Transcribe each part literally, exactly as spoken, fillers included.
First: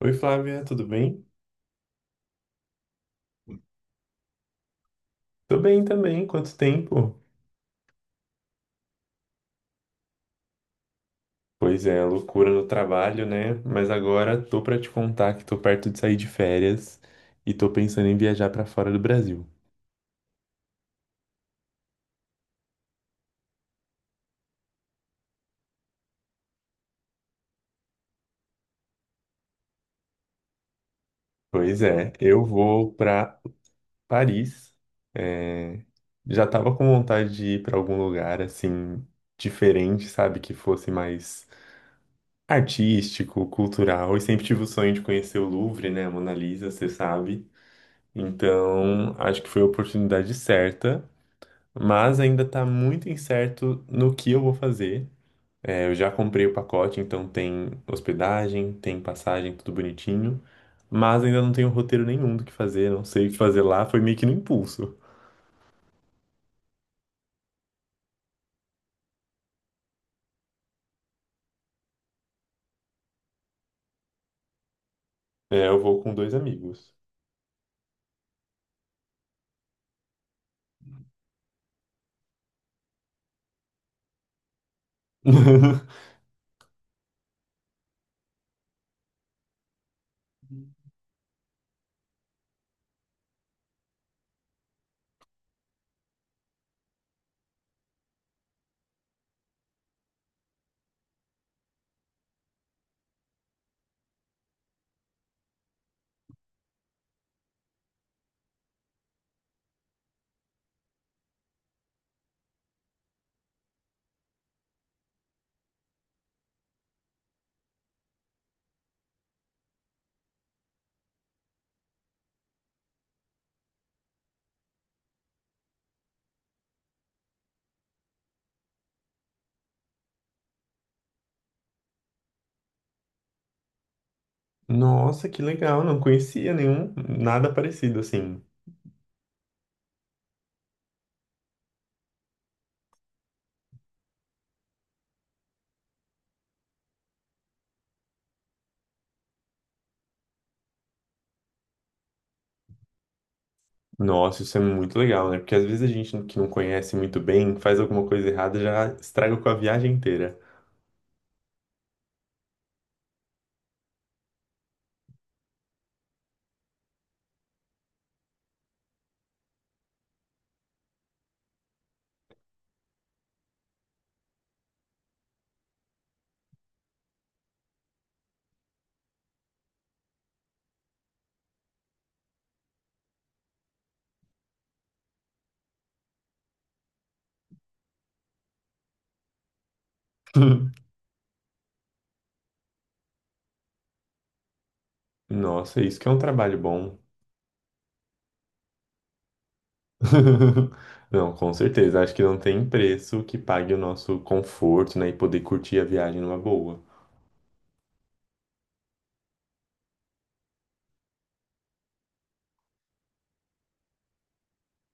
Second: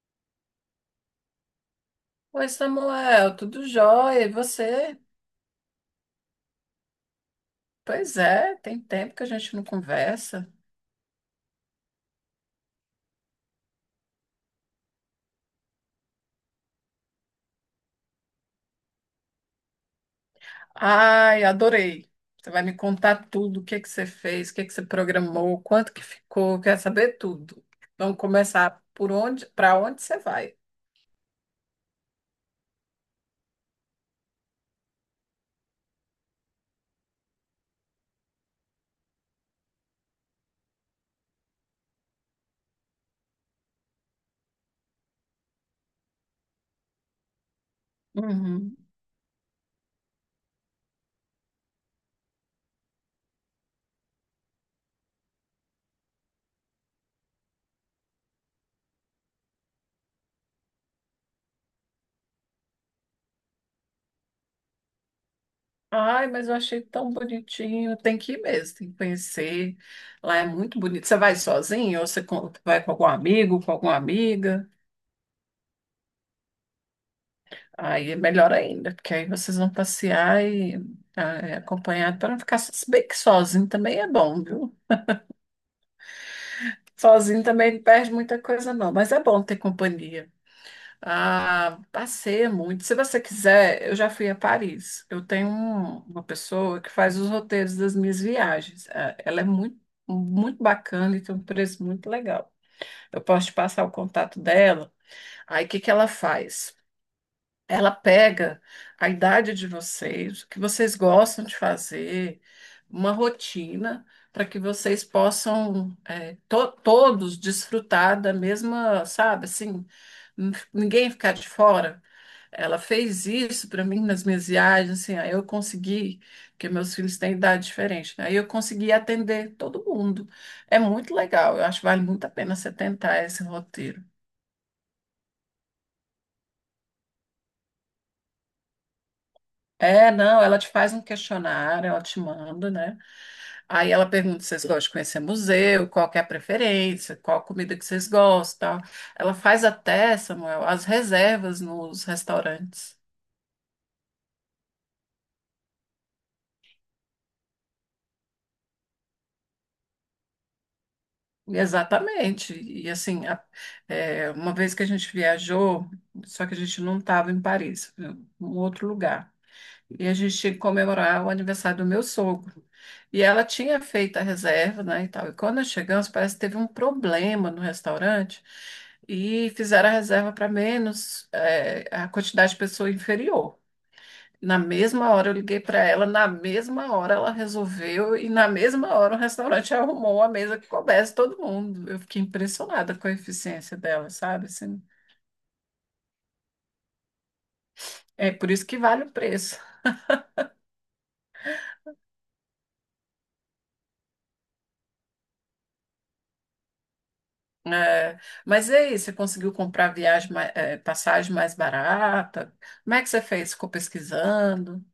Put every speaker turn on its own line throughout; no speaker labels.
Oi, Flávia, tudo bem?
Oi, Samuel, tudo jóia? E você?
Tô bem também, quanto tempo?
Pois é, tem tempo que a gente não conversa.
Pois é, loucura no trabalho, né? Mas agora tô pra te contar que tô perto de sair de férias e tô pensando em viajar pra fora do Brasil.
Ai, adorei. Você vai me contar tudo, o que que você fez, o que que você programou, quanto que ficou, quero saber tudo. Vamos começar por onde, para onde você vai.
Pois é, eu vou pra Paris. É, já tava com vontade de ir pra algum lugar assim diferente, sabe, que fosse mais artístico, cultural. E sempre tive o sonho de conhecer o Louvre, né, a Mona Lisa, você sabe.
Uhum.
Então, acho que foi a oportunidade certa. Mas ainda tá muito incerto no que eu vou fazer. É, eu já comprei o pacote, então tem hospedagem, tem passagem, tudo bonitinho, mas ainda não tenho roteiro nenhum do que fazer, não sei o que fazer lá, foi meio que no impulso.
Ai, mas eu achei tão bonitinho. Tem que ir mesmo, tem que conhecer. Lá é muito bonito. Você vai sozinho ou você com- vai com algum amigo, com alguma amiga?
É, eu vou com dois amigos.
Aí é melhor ainda, porque aí vocês vão passear e ah, é, acompanhado para não ficar so- se bem que sozinho também é bom, viu? Sozinho também não perde muita coisa, não, mas é bom ter companhia. Ah, passeia muito. Se você quiser, eu já fui a Paris. Eu tenho um- uma pessoa que faz os roteiros das minhas viagens. Ah, Ela é muito, muito bacana e tem um preço muito legal. Eu posso te passar o contato dela. Aí o que que ela faz? Ela pega a idade de vocês, o que vocês gostam de fazer, uma rotina para que vocês possam é, to- todos desfrutar da mesma, sabe, assim, n- ninguém ficar de fora. Ela fez isso para mim nas minhas viagens, assim, aí eu consegui, porque meus filhos têm idade diferente, né? Aí eu consegui atender todo mundo. É muito legal, eu acho que vale muito a pena você tentar esse roteiro.
Nossa, que legal, não conhecia nenhum, nada parecido assim.
É, não, ela te faz um questionário, ela te manda, né? Aí ela pergunta se vocês gostam de conhecer museu, qual que é a preferência, qual a comida que vocês gostam. Ela faz até, Samuel, as reservas nos restaurantes.
Nossa, isso é muito legal, né? Porque às vezes a gente que não conhece muito bem, faz alguma coisa errada, já estraga com a viagem inteira.
E, exatamente. E assim, a- é, uma vez que a gente viajou, só que a gente não estava em Paris, em um outro lugar. E a gente tinha que comemorar o aniversário do meu sogro. E ela tinha feito a reserva, né, e tal. E quando nós chegamos, parece que teve um problema no restaurante e fizeram a reserva para menos, eh, a quantidade de pessoa inferior. Na mesma hora eu liguei para ela, na mesma hora ela resolveu e na mesma hora o restaurante arrumou a mesa que coubesse todo mundo. Eu fiquei impressionada com a eficiência dela, sabe? Assim,
Nossa, isso que é um trabalho bom.
é por isso que vale o preço.
Não, com certeza. Acho que não tem preço que pague o nosso conforto, né? E poder curtir a viagem numa boa.
É, mas e aí, você conseguiu comprar viagem, ma- eh, passagem mais barata? Como é que você fez? Ficou pesquisando?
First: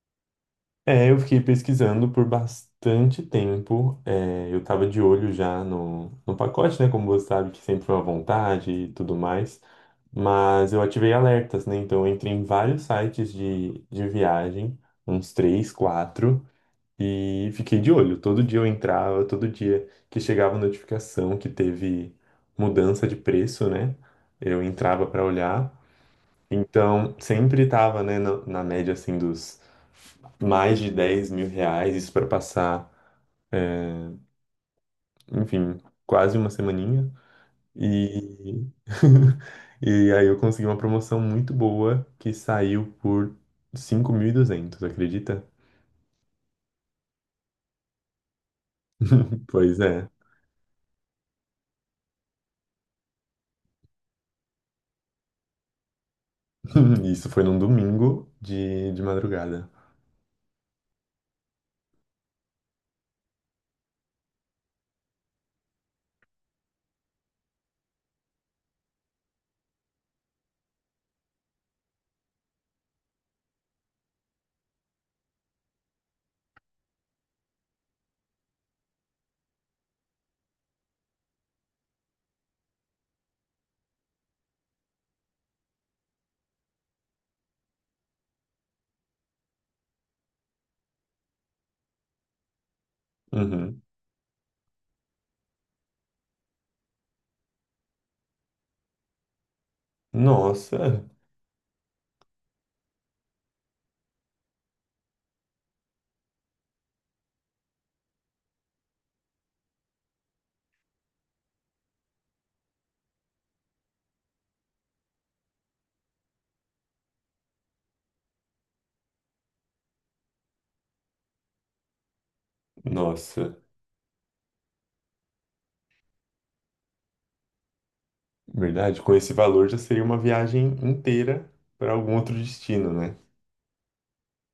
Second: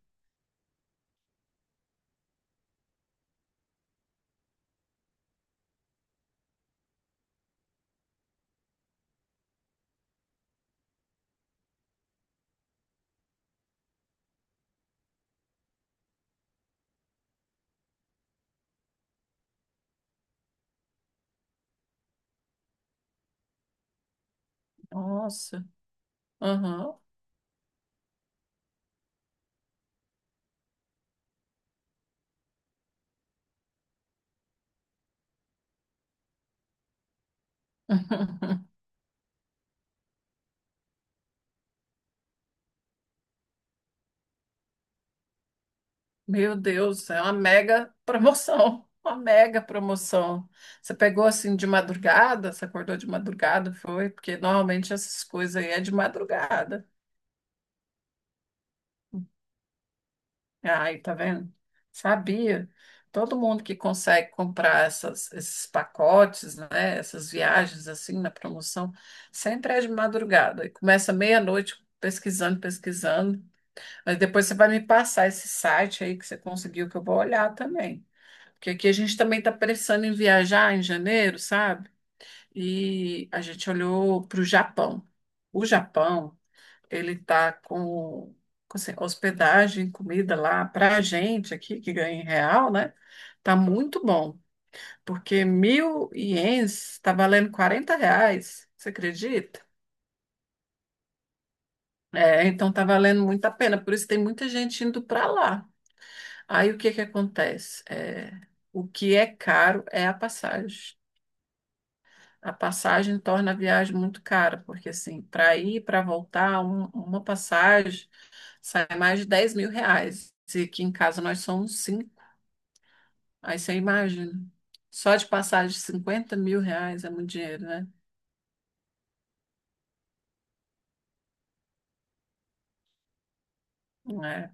É, eu fiquei pesquisando por bastante tempo. É, eu tava de olho já no, no pacote, né? Como você sabe, que sempre foi uma vontade e tudo mais. Mas eu ativei alertas, né? Então eu entrei em vários sites de, de viagem, uns três, quatro. E fiquei de olho. Todo dia eu entrava, todo dia que chegava notificação que teve mudança de preço, né? Eu entrava para
Nossa,
olhar.
aham.
Então, sempre estava, né, na, na média assim dos mais de dez mil reais, isso para passar, enfim, quase uma semaninha. E... e aí eu consegui uma promoção muito boa que saiu por cinco mil e duzentos, acredita?
Meu Deus, é uma mega promoção, uma mega
Pois é.
promoção. Você pegou assim de madrugada, você acordou de madrugada, foi? Porque normalmente essas coisas aí é de madrugada.
Isso foi num domingo de, de madrugada.
Ai, tá vendo? Sabia. Todo mundo que consegue comprar essas- esses pacotes, né, essas viagens assim na promoção, sempre é de madrugada. E começa meia-noite pesquisando, pesquisando. Mas depois você vai me passar esse site aí que você conseguiu, que eu vou olhar também. Porque aqui a gente também está pensando em viajar em janeiro, sabe? E a gente olhou para o Japão. O Japão. Ele está com, com, assim, hospedagem, comida lá para a gente aqui, que ganha em real, né? Tá
Uhum.
muito bom, porque mil ienes está valendo quarenta reais, você acredita?
Nossa,
É, então tá valendo muito a pena, por isso tem muita gente indo para lá. Aí o que que acontece? É, o que é caro é a passagem. A passagem torna a viagem muito cara, porque assim, para ir e para voltar, um- uma passagem sai mais de dez mil reais. E aqui em casa nós somos cinco.
nossa,
Aí você imagina. Só de passagem, de cinquenta mil reais é muito dinheiro, né?
verdade. Com esse valor já seria uma viagem inteira para algum outro destino, né?
É.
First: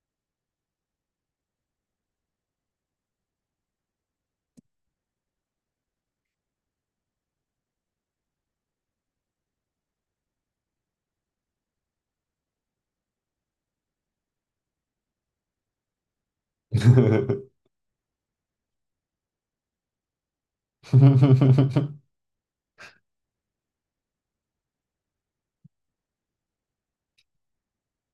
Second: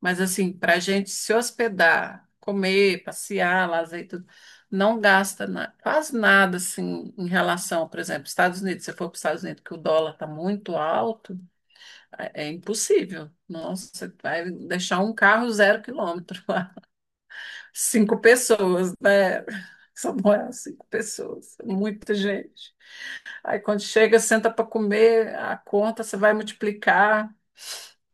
Mas assim, para a gente se hospedar, comer, passear, lazer e tudo, não gasta na- quase nada assim em relação, por exemplo, Estados Unidos. Se você for para os Estados Unidos, que o dólar está muito alto, é, é impossível. Nossa, você vai deixar um carro zero quilômetro. Cinco pessoas, né? Só moram cinco pessoas, é muita gente. Aí quando chega, senta para comer, a conta você vai multiplicar.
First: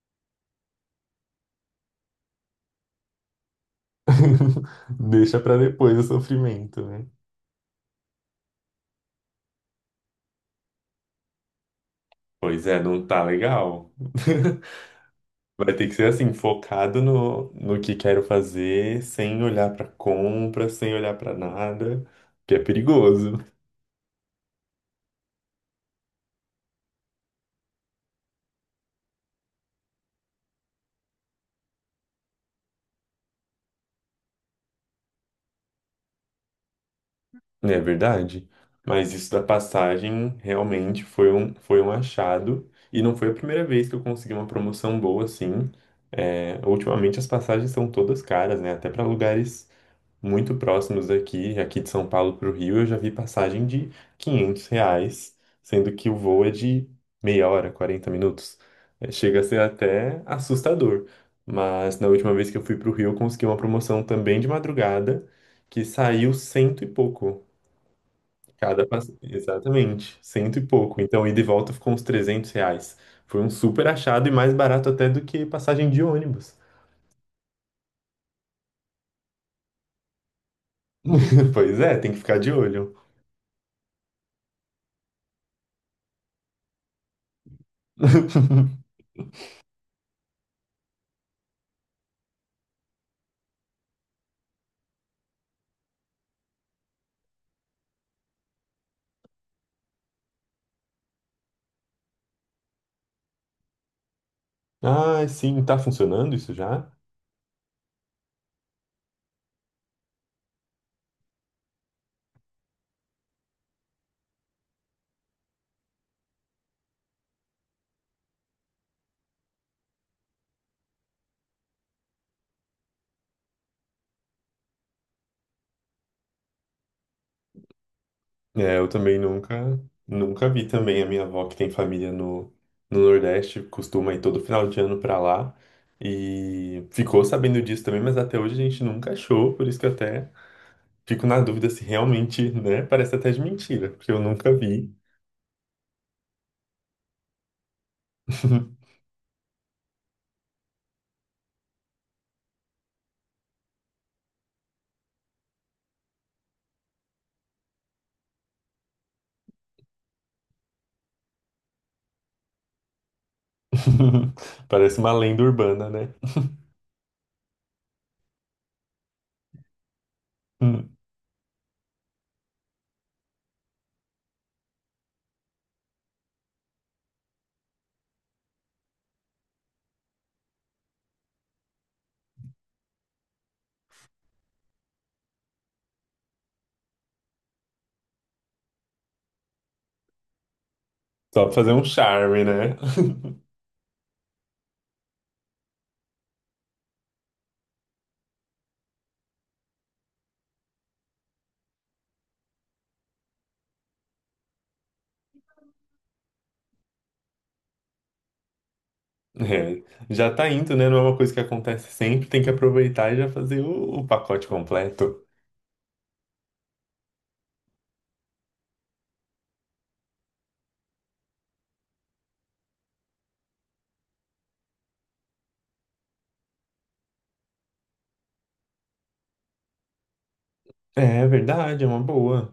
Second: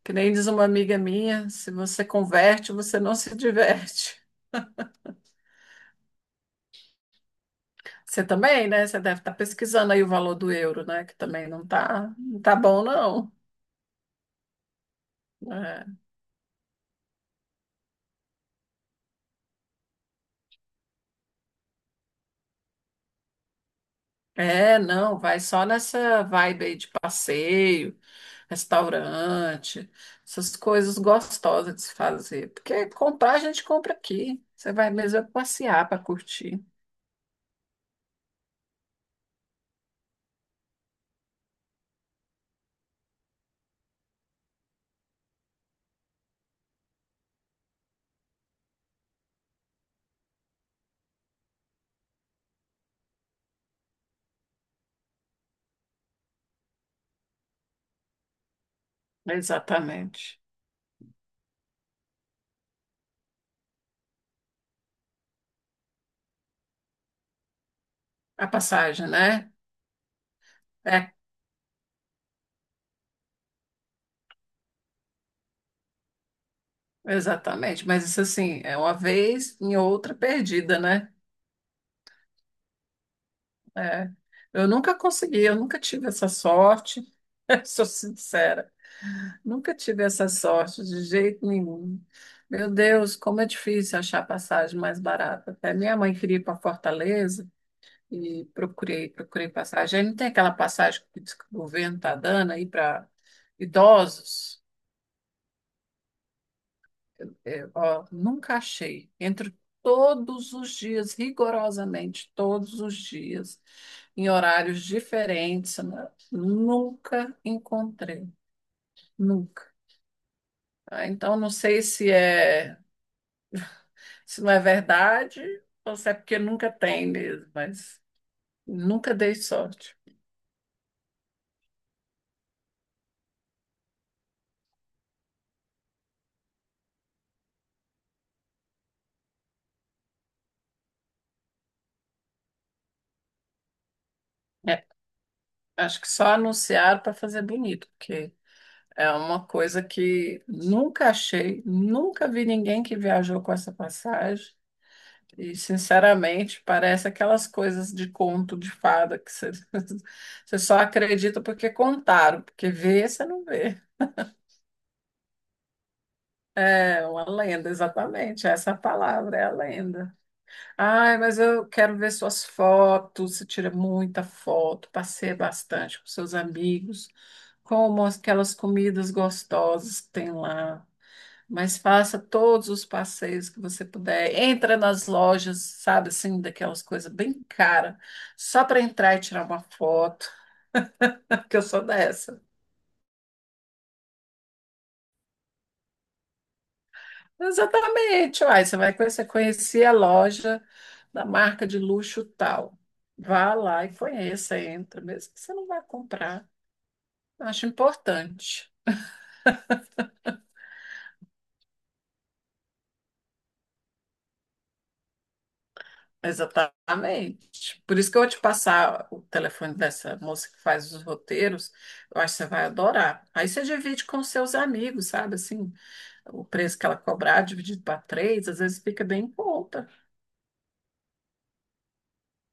Que nem diz uma amiga minha, se você converte, você não se diverte.
Deixa para depois o sofrimento, né?
Você também, né? Você deve estar pesquisando aí o valor do euro, né? Que também não tá, não tá
Pois é,
bom,
não tá
não.
legal. Vai
É,
ter que ser assim, focado no, no que quero fazer, sem olhar para compra, sem olhar para nada, que é perigoso.
é, não, vai só nessa vibe aí de passeio. Restaurante, essas coisas gostosas de se fazer. Porque comprar a gente compra aqui. Você vai mesmo é passear para curtir.
Não é verdade? Mas isso da passagem realmente foi um, foi um achado. E não foi a primeira vez que eu consegui uma promoção boa assim. É, ultimamente as passagens são todas caras, né? Até para lugares muito próximos daqui, aqui de São Paulo para o Rio, eu já vi passagem de quinhentos reais, sendo que o voo é de meia hora, quarenta minutos. É, chega a ser até
Exatamente.
assustador. Mas na última vez que eu fui para o Rio, eu consegui uma promoção também de madrugada que saiu cento e pouco.
A
Cada
passagem,
passe...
né?
Exatamente, cento e pouco.
É,
Então, ida e volta ficou uns trezentos reais. Foi um super achado e mais barato até do que passagem de ônibus.
exatamente. Mas isso assim, é uma vez em outra perdida, né?
Pois é, tem que ficar de olho.
É. Eu nunca consegui, eu nunca tive essa sorte. Sou sincera, nunca tive essa sorte de jeito nenhum. Meu Deus, como é difícil achar passagem mais barata. Até minha mãe queria ir para Fortaleza. E procurei, procurei passagem. Aí não tem aquela passagem que diz que o governo está dando aí para idosos?
Ah, sim, tá funcionando isso já?
É, ó, nunca achei. Entro todos os dias, rigorosamente, todos os dias, em horários diferentes, né? Nunca encontrei, nunca. Ah, então, não sei se é, se não é verdade ou se é porque nunca tem mesmo, mas
É, eu
nunca
também
dei
nunca,
sorte.
nunca vi também. A minha avó, que tem família no, no Nordeste, costuma ir todo final de ano pra lá. E ficou sabendo disso também, mas até hoje a gente nunca achou, por isso que eu até fico na dúvida se realmente, né, parece até de mentira, porque eu nunca
É,
vi.
acho que só anunciaram para fazer bonito, porque é uma coisa que nunca achei, nunca vi ninguém que viajou com essa passagem. E, sinceramente, parece aquelas coisas de conto de fada que você, você só acredita porque contaram, porque vê você não vê.
Parece uma lenda urbana, né?
É uma lenda, exatamente. Essa é a palavra é a lenda.
Hum.
Ai, mas eu quero ver suas fotos. Você tira muita foto, passeia bastante com seus amigos, como aquelas comidas gostosas que tem lá. Mas faça todos os passeios que você puder. Entra nas lojas, sabe assim, daquelas coisas bem cara, só para entrar e tirar uma foto,
Só pra
porque eu
fazer um
sou dessa.
charme, né?
Exatamente, uai, você vai conhecer, conhecer a loja da marca de luxo tal. Vá lá e conheça, entra, mesmo que você não vai comprar. Acho importante.
É, já tá indo, né? Não é uma coisa que acontece sempre, tem que aproveitar e já fazer o, o pacote completo.
Exatamente. Por isso que eu vou te passar o telefone dessa moça que faz os roteiros. Eu acho que você vai adorar. Aí você divide com seus amigos, sabe? Assim, o preço que ela cobrar dividido para três, às vezes fica bem em conta,
É é verdade, é uma boa.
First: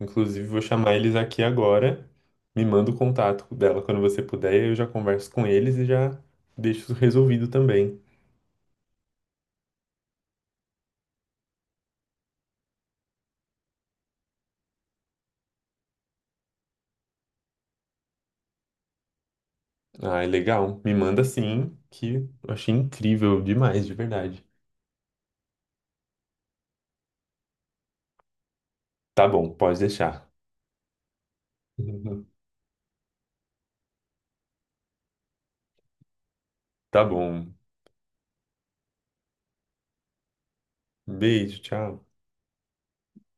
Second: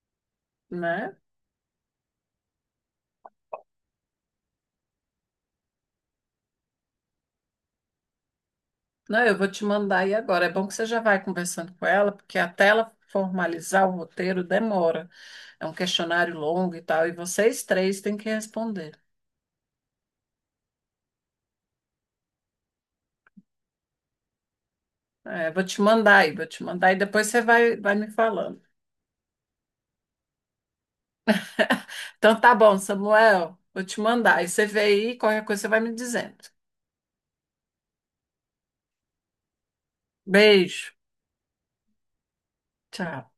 Inclusive, vou chamar eles
né?
aqui agora. Me manda o contato dela quando você puder, eu já converso com eles e já deixo isso resolvido também.
Não, eu vou te mandar aí agora. É bom que você já vai conversando com ela, porque até ela formalizar o roteiro demora. É um questionário longo e tal, e vocês três têm que responder.
Ah, é legal. Me manda sim, que eu achei incrível demais, de verdade.
É, vou te mandar aí, vou te mandar aí, depois você vai, vai me falando.
Tá bom, pode deixar.
Então tá bom, Samuel. Vou te mandar. E você vê aí, qualquer coisa você vai me dizendo.
Tá bom.
Beijo.
Beijo, tchau.
Tchau.